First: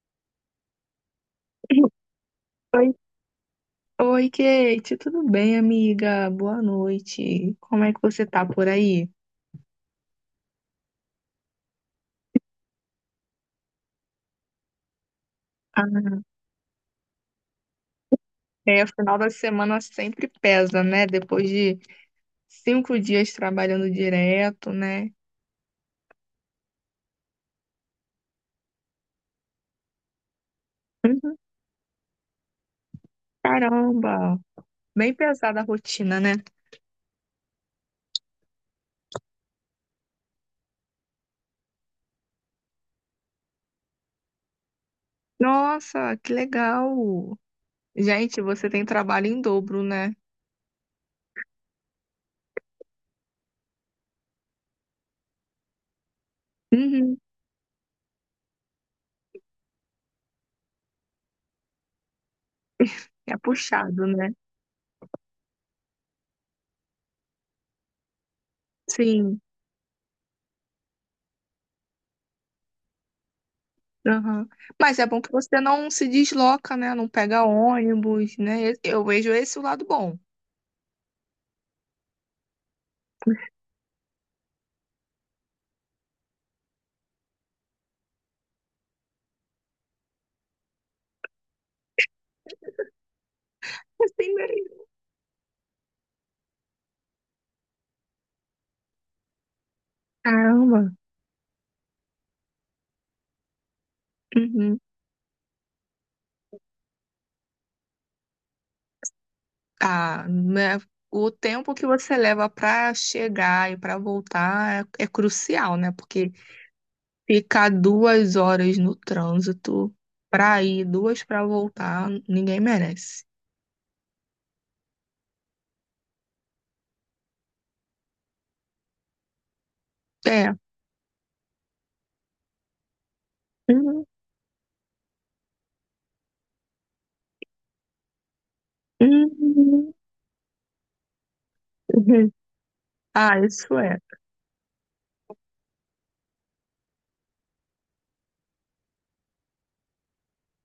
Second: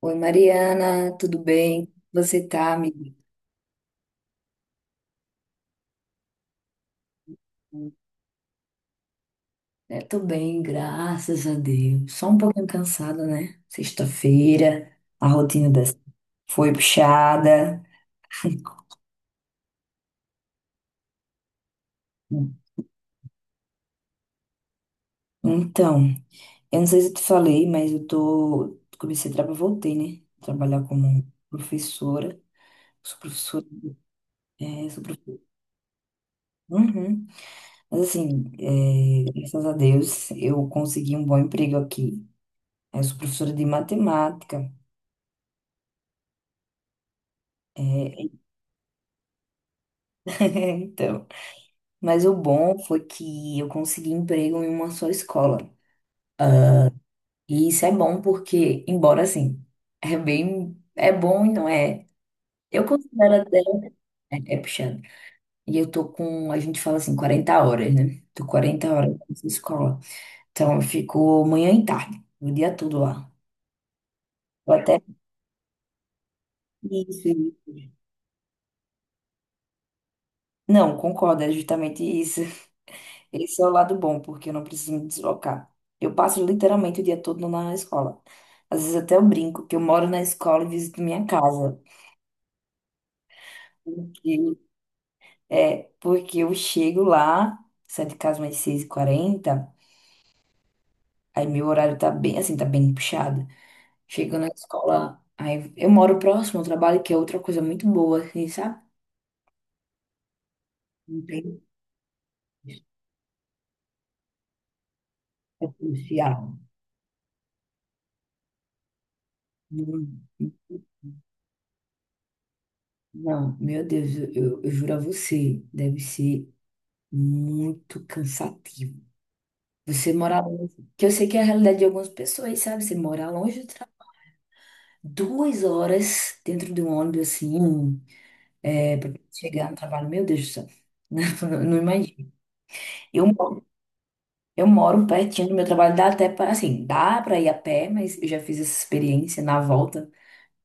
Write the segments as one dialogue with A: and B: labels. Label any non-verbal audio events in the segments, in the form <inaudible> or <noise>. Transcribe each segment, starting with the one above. A: Oi, Mariana, tudo bem? Você tá,
B: Oi,
A: amiga?
B: oi, Kate, tudo bem, amiga? Boa noite. Como é que você tá por aí?
A: Tô bem, graças a Deus. Só um pouquinho cansada, né? Sexta-feira, a rotina
B: Ah,
A: dessa foi puxada.
B: é, final da semana sempre pesa, né? Depois de 5 dias trabalhando direto, né?
A: Então, eu não sei se eu te falei, mas eu tô. Comecei a trabalhar, voltei, né? Trabalhar como
B: Uhum.
A: professora. Sou professora.
B: Caramba,
A: Sou
B: bem
A: professora.
B: pesada a rotina, né?
A: Uhum. Mas assim, graças a Deus, eu consegui um bom emprego aqui. Eu sou professora de matemática.
B: Nossa, que legal!
A: É,
B: Gente, você tem trabalho em dobro, né?
A: <laughs> então. Mas o bom foi que eu consegui emprego em uma só escola.
B: Uhum.
A: E isso é bom porque, embora assim, é bem, é bom e não é. Eu
B: É
A: considero até
B: puxado, né?
A: é puxado. E a gente fala assim, 40 horas, né? Tô quarenta horas
B: Sim.
A: nessa escola. Então eu fico manhã e tarde, o dia todo lá.
B: Aham.
A: Eu
B: Mas
A: até
B: é bom que você não se desloca, né? Não
A: isso.
B: pega ônibus, né? Eu vejo esse o lado bom.
A: Não, concordo, é justamente isso. Esse é o lado bom, porque eu não preciso me deslocar. Eu passo literalmente o dia todo na escola. Às vezes até eu brinco que eu moro na escola e visito minha casa.
B: Assim, né?
A: Porque, porque eu chego lá, saio de casa mais seis h 40,
B: Caramba.
A: aí meu horário tá bem, assim, tá bem puxado. Chego na
B: Uhum.
A: escola, aí eu moro próximo ao trabalho, que é outra coisa muito boa, assim, sabe?
B: Ah, né?
A: Não
B: O
A: tem
B: tempo que você leva para chegar e para voltar é
A: é
B: crucial, né? Porque
A: policial.
B: ficar 2 horas no trânsito
A: Não,
B: para ir, duas para voltar, ninguém merece.
A: não, meu Deus, eu juro a você, deve ser muito cansativo. Você morar
B: É.
A: longe, que eu sei que é a realidade de algumas pessoas, sabe? Você morar longe do trabalho,
B: Uhum. <laughs>
A: duas horas dentro de um ônibus assim, para chegar no
B: Uhum.
A: trabalho, meu Deus do céu, <laughs> não, não imagino.
B: Uhum.
A: Eu,
B: Ah,
A: mo-
B: isso é.
A: eu moro pertinho do meu trabalho, dá até para, assim, dá para ir a pé, mas eu já fiz essa experiência na volta.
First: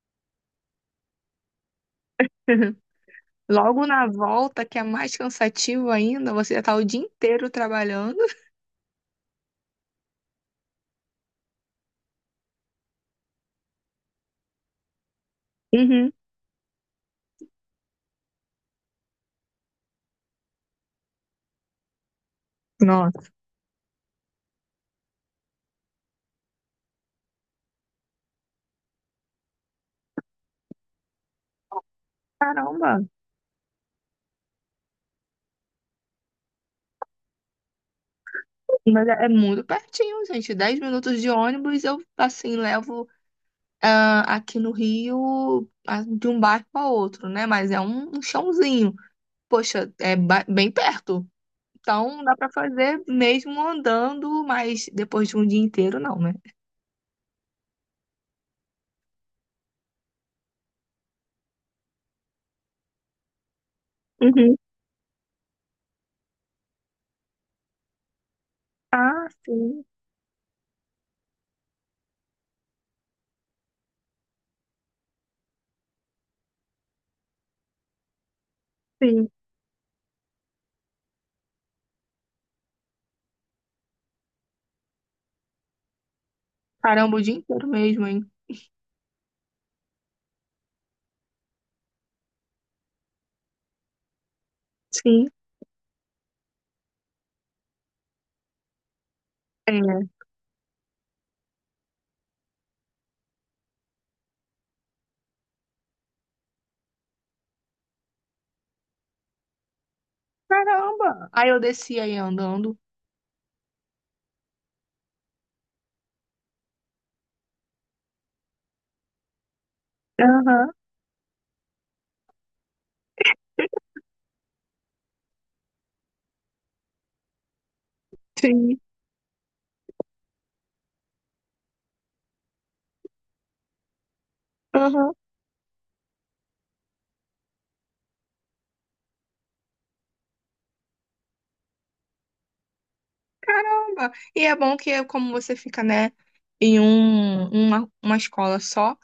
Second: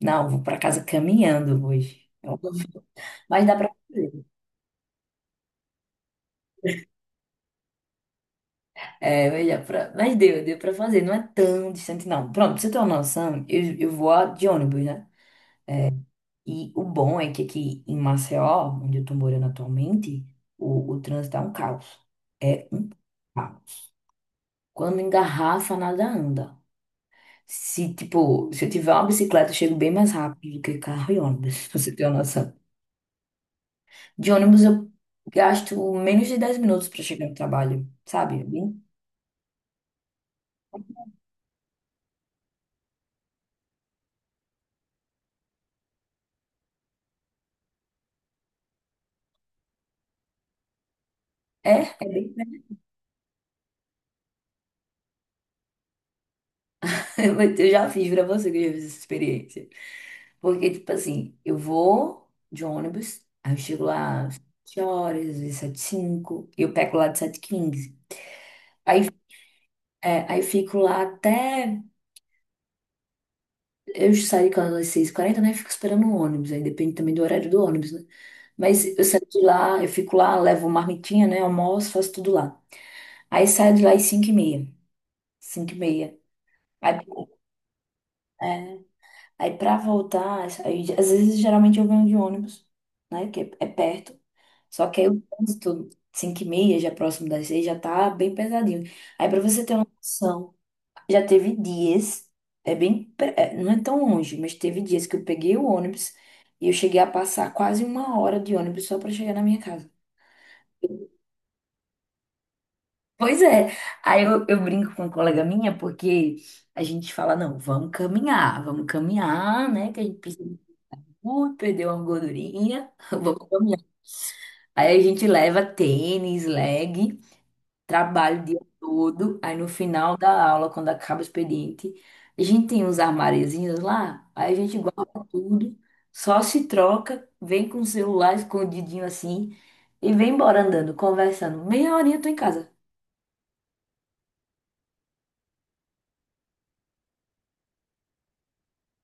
A: Não, vou para casa caminhando hoje. Eu-
B: <laughs>
A: Mas dá para
B: Logo na
A: fazer.
B: volta, que é mais cansativo ainda, você já tá o dia inteiro trabalhando.
A: É, mas, dá pra- mas deu, deu para fazer, não é tão distante, não. Pronto, pra você ter uma noção, eu vou de ônibus, né?
B: Uhum.
A: E o bom é que aqui em Maceió, onde eu tô morando atualmente, o trânsito é um caos. É
B: Nossa,
A: caos. Quando engarrafa, nada anda. Se, tipo, se eu tiver uma bicicleta, eu chego bem mais rápido do que carro e ônibus, <laughs> pra você ter uma noção.
B: caramba.
A: De ônibus, eu gasto menos de 10 minutos pra chegar no trabalho, sabe? É, bem-
B: Mas é muito pertinho, gente. 10 minutos de ônibus eu, assim, levo aqui no Rio de um bairro a outro, né? Mas é um chãozinho. Poxa, é bem perto.
A: é é
B: Então
A: bem
B: dá pra fazer mesmo andando, mas depois de um dia inteiro, não, né?
A: <laughs> Eu já fiz pra você que eu já fiz essa experiência. Porque, tipo assim, eu vou de ônibus, aí eu chego lá às
B: Uhum.
A: 7 horas, às vezes 7 5, e eu pego lá de 7:15.
B: Ah, sim,
A: É, aí fico lá até. Eu saio de casa às 6:40, né? Fico esperando o ônibus, aí depende também do horário do ônibus, né? Mas eu saio
B: sim.
A: de lá, eu fico lá, levo marmitinha, né? Almoço, faço tudo lá. Aí saio de lá às cinco e meia cinco e meia. Aí,
B: Caramba, o dia inteiro mesmo, hein?
A: é, Aí pra voltar, aí, às vezes geralmente eu venho de ônibus, né? É perto. Só que aí o
B: Sim.
A: trânsito, 5 e meia, já próximo das 6, já tá bem pesadinho. Aí pra você ter uma
B: É.
A: noção, já teve dias, não é tão longe, mas teve dias que eu peguei o ônibus e eu cheguei a passar quase uma hora de ônibus só pra chegar na minha casa.
B: Caramba! Aí eu descia aí andando.
A: Pois é, aí eu brinco com uma colega minha porque a gente fala, não, vamos caminhar, né? Que a gente precisa.
B: Aham,
A: Ui, perdeu uma gordurinha, <laughs> vou caminhar. Aí a gente leva tênis, leg, trabalho o dia
B: sim.
A: todo. Aí no final da aula, quando acaba o expediente, a gente tem uns armáriozinhos lá, aí a gente
B: Aham.
A: guarda tudo, só se troca, vem com o celular escondidinho assim e vem embora andando, conversando. Meia horinha eu tô em casa.
B: Caramba! E é bom que é como você fica, né, em um, uma escola só,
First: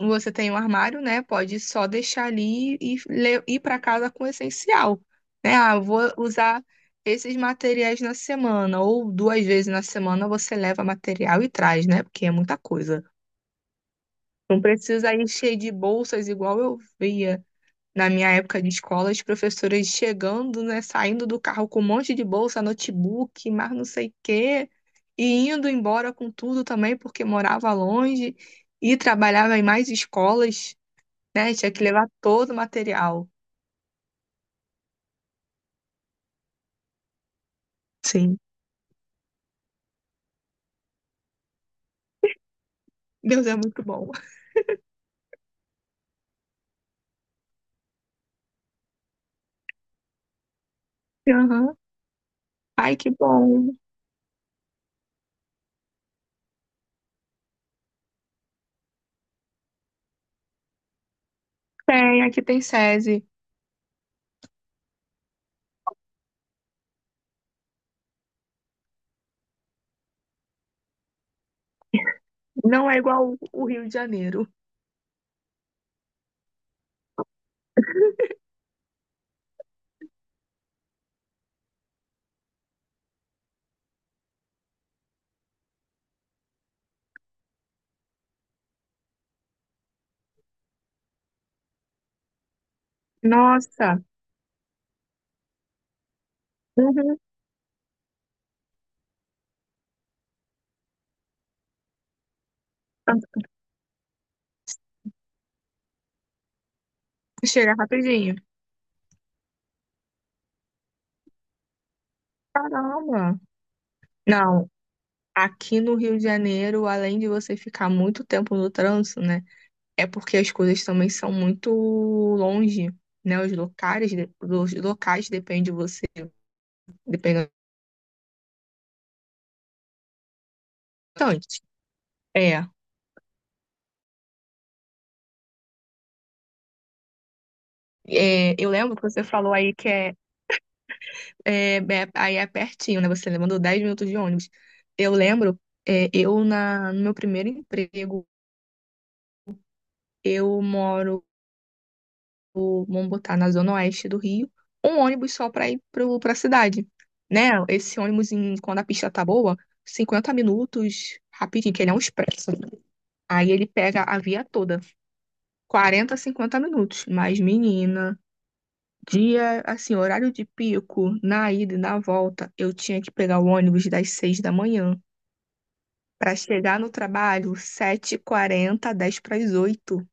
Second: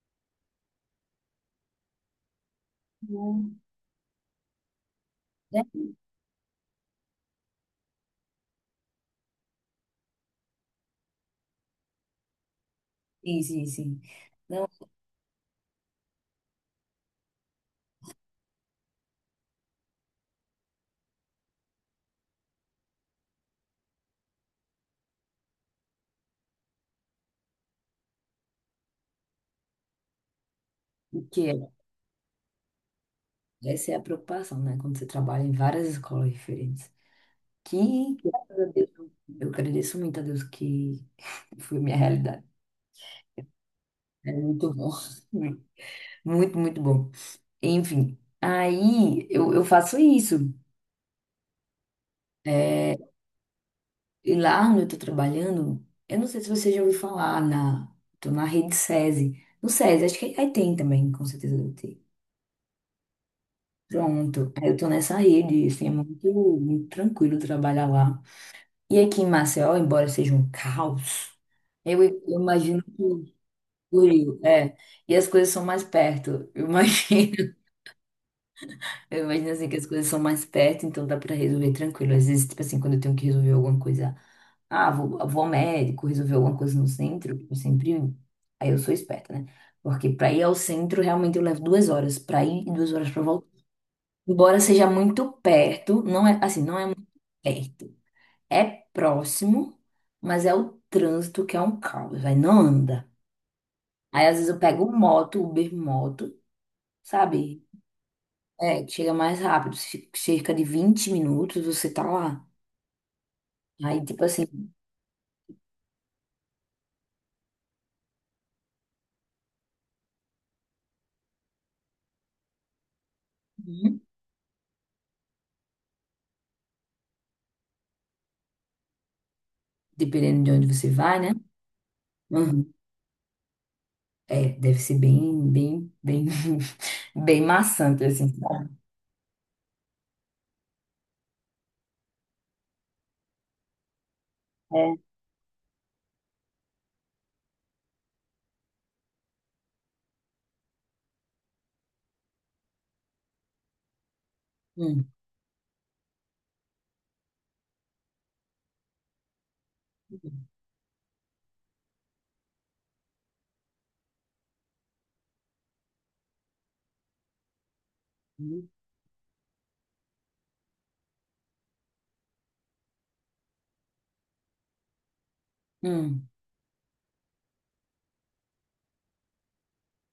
B: você tem um armário, né? Pode só deixar ali e
A: Hum.
B: ir para casa com o essencial, né?
A: É.
B: Ah, eu vou usar esses materiais na semana, ou 2 vezes na semana você leva material e traz, né? Porque é muita coisa.
A: Sim, sim, sim.
B: Não
A: Não,
B: precisa ir cheio de bolsas igual eu via. Na minha época de escola, as professoras chegando, né, saindo do carro com um monte de bolsa, notebook, mas não sei o quê, e indo embora com tudo também, porque morava longe e trabalhava em mais escolas, né?
A: porque
B: Tinha que levar todo o material.
A: essa é a preocupação, né? Quando você trabalha em várias escolas diferentes. Que,
B: Sim.
A: graças a Deus, eu agradeço muito a Deus que <laughs> foi minha realidade.
B: Deus é muito bom.
A: É
B: <laughs>
A: muito bom. <laughs> Muito, muito bom. Enfim, aí eu faço isso.
B: Aham.
A: É.
B: Ai, que bom.
A: E lá onde eu tô trabalhando, eu não sei se você já ouviu falar na, tô na rede SESI. No SESI, acho que aí tem também, com certeza deve ter.
B: Tem, aqui tem SESI.
A: Pronto, aí eu tô nessa rede, assim, é muito, muito tranquilo trabalhar lá. E aqui em Maceió, embora seja um caos, eu imagino
B: Não é igual
A: que
B: o Rio de
A: Fluiu,
B: Janeiro.
A: é. E as coisas são mais perto. Eu imagino, <laughs> eu imagino assim que as coisas são mais perto, então dá pra resolver tranquilo. Às vezes, tipo assim, quando eu tenho que resolver alguma coisa, ah, vou ao médico, resolver alguma coisa no centro, eu sempre. Aí eu sou esperta, né? Porque pra ir ao centro, realmente eu levo duas horas pra ir e duas horas pra voltar.
B: Nossa.
A: Embora seja muito perto, não é assim, não é muito
B: Uhum.
A: perto. É próximo, mas é o trânsito que é um caos, vai, não anda. Aí às vezes eu pego moto, Uber moto, sabe?
B: Chega rapidinho.
A: É, que chega mais rápido, cerca de 20 minutos você tá lá.
B: Caramba.
A: Aí, tipo assim,
B: Não. Aqui no Rio de Janeiro, além de você ficar muito tempo no trânsito, né? É porque as coisas também são muito longe, né? Os
A: uhum,
B: locais, os locais depende de você, dependendo
A: dependendo de onde você vai, né?
B: bastante. É,
A: Uhum. É, deve ser bem, bem, <laughs> bem maçante, assim.
B: é, eu lembro que você falou aí que aí é pertinho, né? Você mandou 10 minutos de ônibus.
A: É.
B: Eu lembro, é, eu no meu primeiro emprego, eu moro, vamos botar, na zona oeste do Rio, um
A: Hum.
B: ônibus só para ir para a cidade, né? Esse ônibus, quando a pista tá boa, 50 minutos, rapidinho, que ele é um expresso. Aí ele pega a via toda, 40, 50 minutos. Mas, menina,
A: Uhum.
B: dia, assim, horário de pico, na ida e na volta, eu tinha que pegar o ônibus das 6 da manhã
A: Hum.
B: para chegar no trabalho sete h 40 10 para as 8,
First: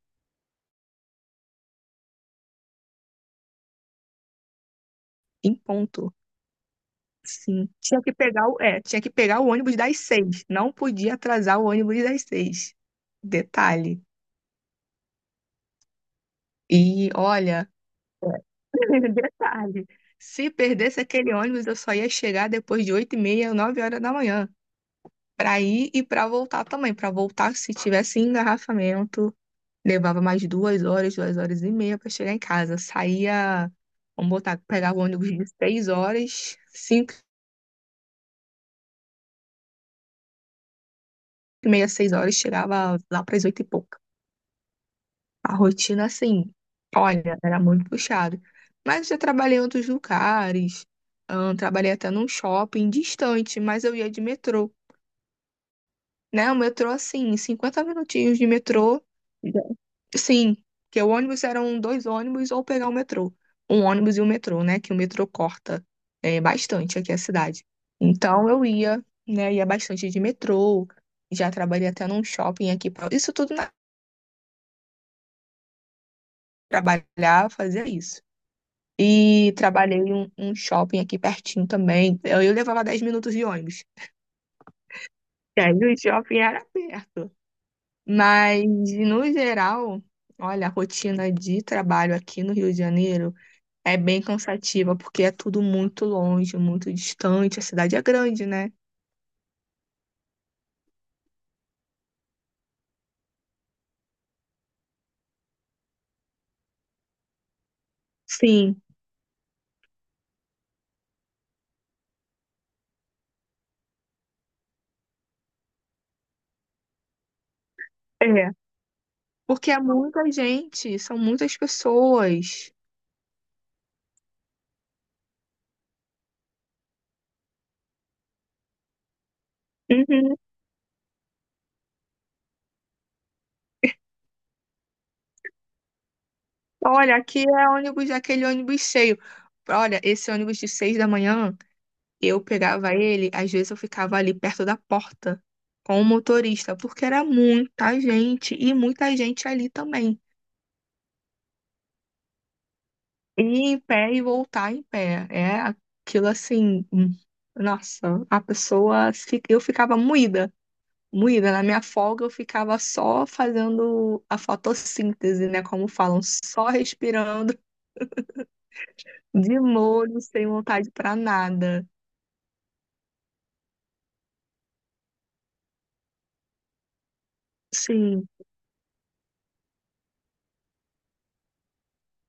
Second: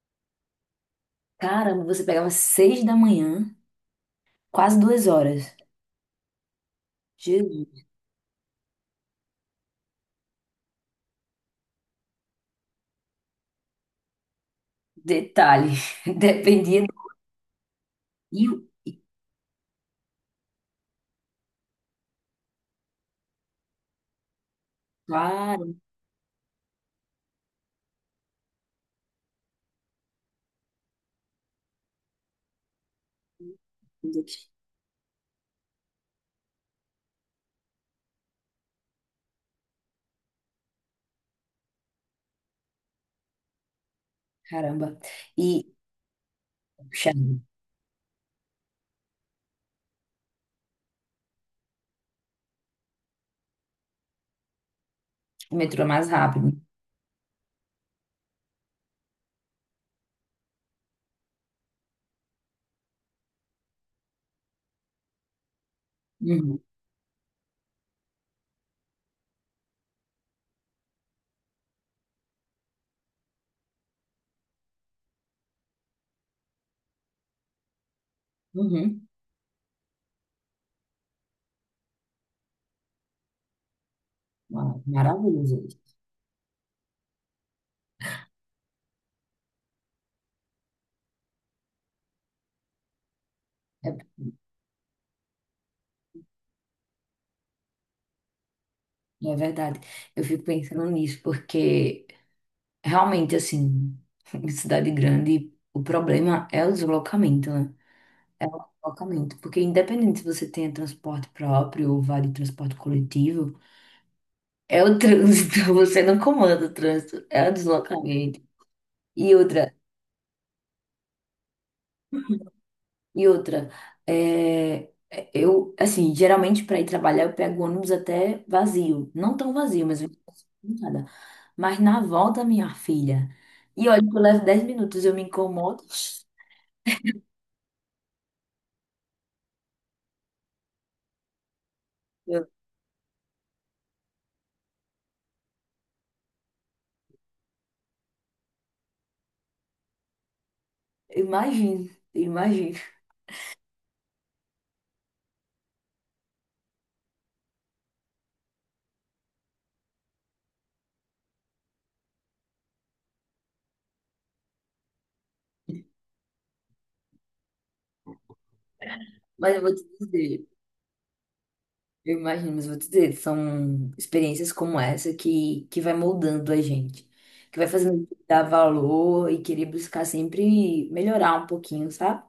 A: Caramba, você pegava seis da manhã, quase duas horas.
B: em ponto. Sim,
A: Jesus.
B: tinha que pegar o ônibus das seis. Não podia atrasar o ônibus das 6. Detalhe.
A: Detalhe, <laughs> dependia do
B: E olha,
A: rio. E,
B: <laughs> detalhe. Se perdesse aquele ônibus, eu só ia chegar depois de 8h30, 9 horas da manhã. Pra
A: claro,
B: ir e pra voltar também. Pra voltar, se tivesse engarrafamento, levava mais 2 horas, 2 horas e meia pra chegar em casa. Saía,
A: meu
B: vamos
A: Deus.
B: botar, pegava o ônibus de 6 horas, 5h30, 6 horas, chegava lá pras oito e pouco.
A: Caramba.
B: A
A: E,
B: rotina, assim,
A: puxa,
B: olha, era muito puxado. Mas eu trabalhei em outros lugares, trabalhei até num shopping distante, mas eu ia de metrô,
A: o metrô é mais
B: né?
A: rápido.
B: O metrô, assim, 50 minutinhos de metrô. Já- Sim, porque o ônibus eram 2 ônibus ou pegar o metrô. Um ônibus e um metrô, né? Que o metrô corta
A: Uhum.
B: bastante aqui a cidade. Então eu ia, né? Ia bastante de metrô, já trabalhei até num shopping aqui. Isso tudo na trabalhar, fazia isso.
A: Uhum.
B: E trabalhei em um shopping aqui pertinho também. Eu levava 10 minutos de ônibus.
A: Ah, maravilhoso.
B: E aí
A: Isso.
B: o shopping era perto. Mas, no geral, olha, a rotina de trabalho aqui no Rio de Janeiro
A: É.
B: é bem cansativa, porque é tudo muito longe, muito distante. A cidade é grande, né?
A: É verdade. Eu fico pensando nisso, porque realmente, assim, <laughs> em cidade grande, o problema é o deslocamento, né? É o
B: Sim,
A: deslocamento. Porque independente se você tenha transporte próprio ou vá de transporte coletivo, é o trânsito, <laughs> você não comanda o trânsito, é o deslocamento.
B: é.
A: E
B: Porque
A: outra,
B: é muita gente, são muitas pessoas.
A: E outra, eu, assim, geralmente para ir trabalhar eu pego ônibus até vazio. Não tão vazio, mas eu não
B: Uhum.
A: consigo nada. Mas na volta, minha filha. E olha, que eu levo 10 minutos, eu me incomodo.
B: Olha, aqui é ônibus, aquele ônibus cheio. Olha, esse ônibus de 6 da manhã. Eu
A: Eu
B: pegava ele, às vezes eu ficava ali perto da porta com o motorista, porque era muita gente e muita gente ali também.
A: imagino, imagino.
B: Ir em pé e voltar em pé. É aquilo assim, nossa, a pessoa, eu ficava moída, moída. Na minha folga eu ficava só fazendo a fotossíntese, né, como falam, só respirando
A: Mas
B: de
A: eu vou te
B: molho,
A: dizer,
B: sem vontade pra nada.
A: eu imagino, mas eu vou te dizer, são experiências como essa que vai moldando a gente. Que vai fazendo a gente
B: Sim.
A: dar valor e querer buscar sempre melhorar um pouquinho, sabe?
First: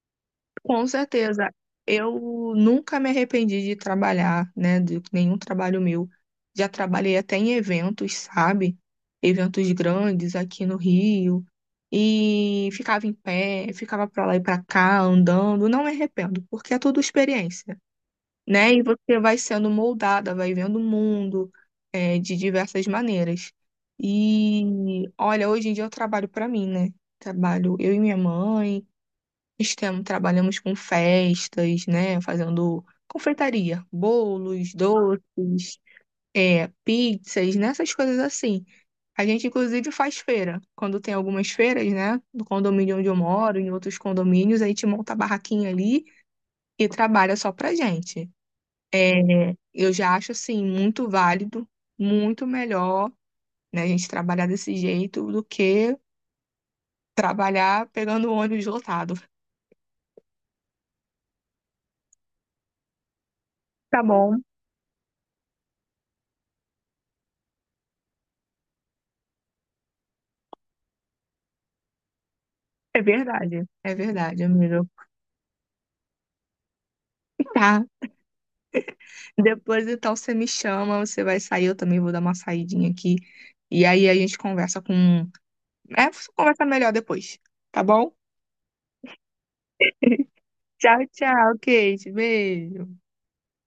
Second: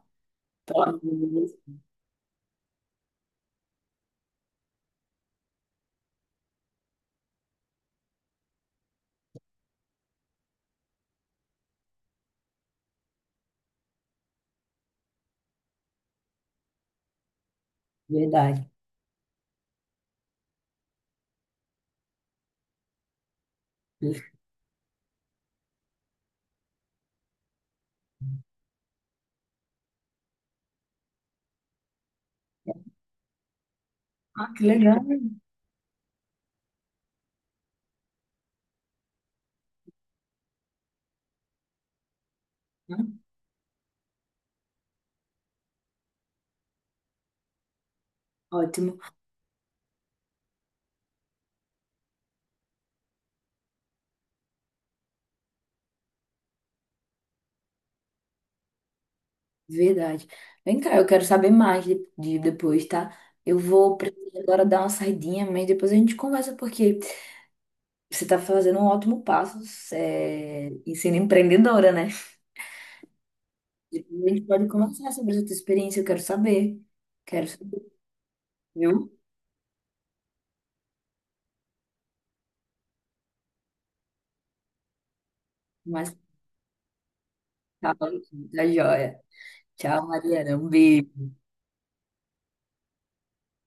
A: Pelo
B: Com
A: amor de Deus.
B: certeza. Eu nunca me arrependi de trabalhar, né? De nenhum trabalho meu. Já trabalhei até em eventos, sabe? Eventos grandes aqui no Rio. E ficava em pé, ficava pra lá e pra cá, andando. Não me arrependo, porque é tudo experiência,
A: Verdade.
B: né? E você vai sendo moldada, vai vendo o mundo, de diversas maneiras. E olha, hoje em dia eu trabalho pra mim, né? Trabalho eu e minha mãe. Trabalhamos com festas, né? Fazendo confeitaria,
A: Ah, que
B: bolos,
A: legal.
B: doces, pizzas, né? Essas coisas assim. A gente, inclusive, faz feira. Quando tem algumas feiras, né? No condomínio onde eu
A: Hum.
B: moro, em outros condomínios, a gente monta a barraquinha ali e trabalha só pra gente.
A: Ótimo,
B: É, eu já acho, assim, muito válido, muito melhor, né? A gente trabalhar desse jeito do que trabalhar pegando o ônibus lotado.
A: verdade. Vem cá, eu quero saber mais de depois, tá? Eu vou
B: Tá
A: precisar
B: bom,
A: agora dar uma saidinha, mas depois a gente conversa, porque você tá fazendo um ótimo passo, é, em sendo empreendedora, né?
B: é verdade. É
A: Depois a gente
B: verdade,
A: pode
B: amigo.
A: conversar sobre essa tua experiência, eu quero saber. Quero
B: Tá.
A: saber, viu?
B: Depois então você me chama, você vai sair, eu também vou dar uma saidinha aqui. E aí a gente conversa com. É,
A: Mas
B: conversa melhor depois, tá
A: tá, tá
B: bom?
A: joia. Tchau, Mariana. Um
B: Tchau,
A: beijo.
B: tchau, Kate. Beijo.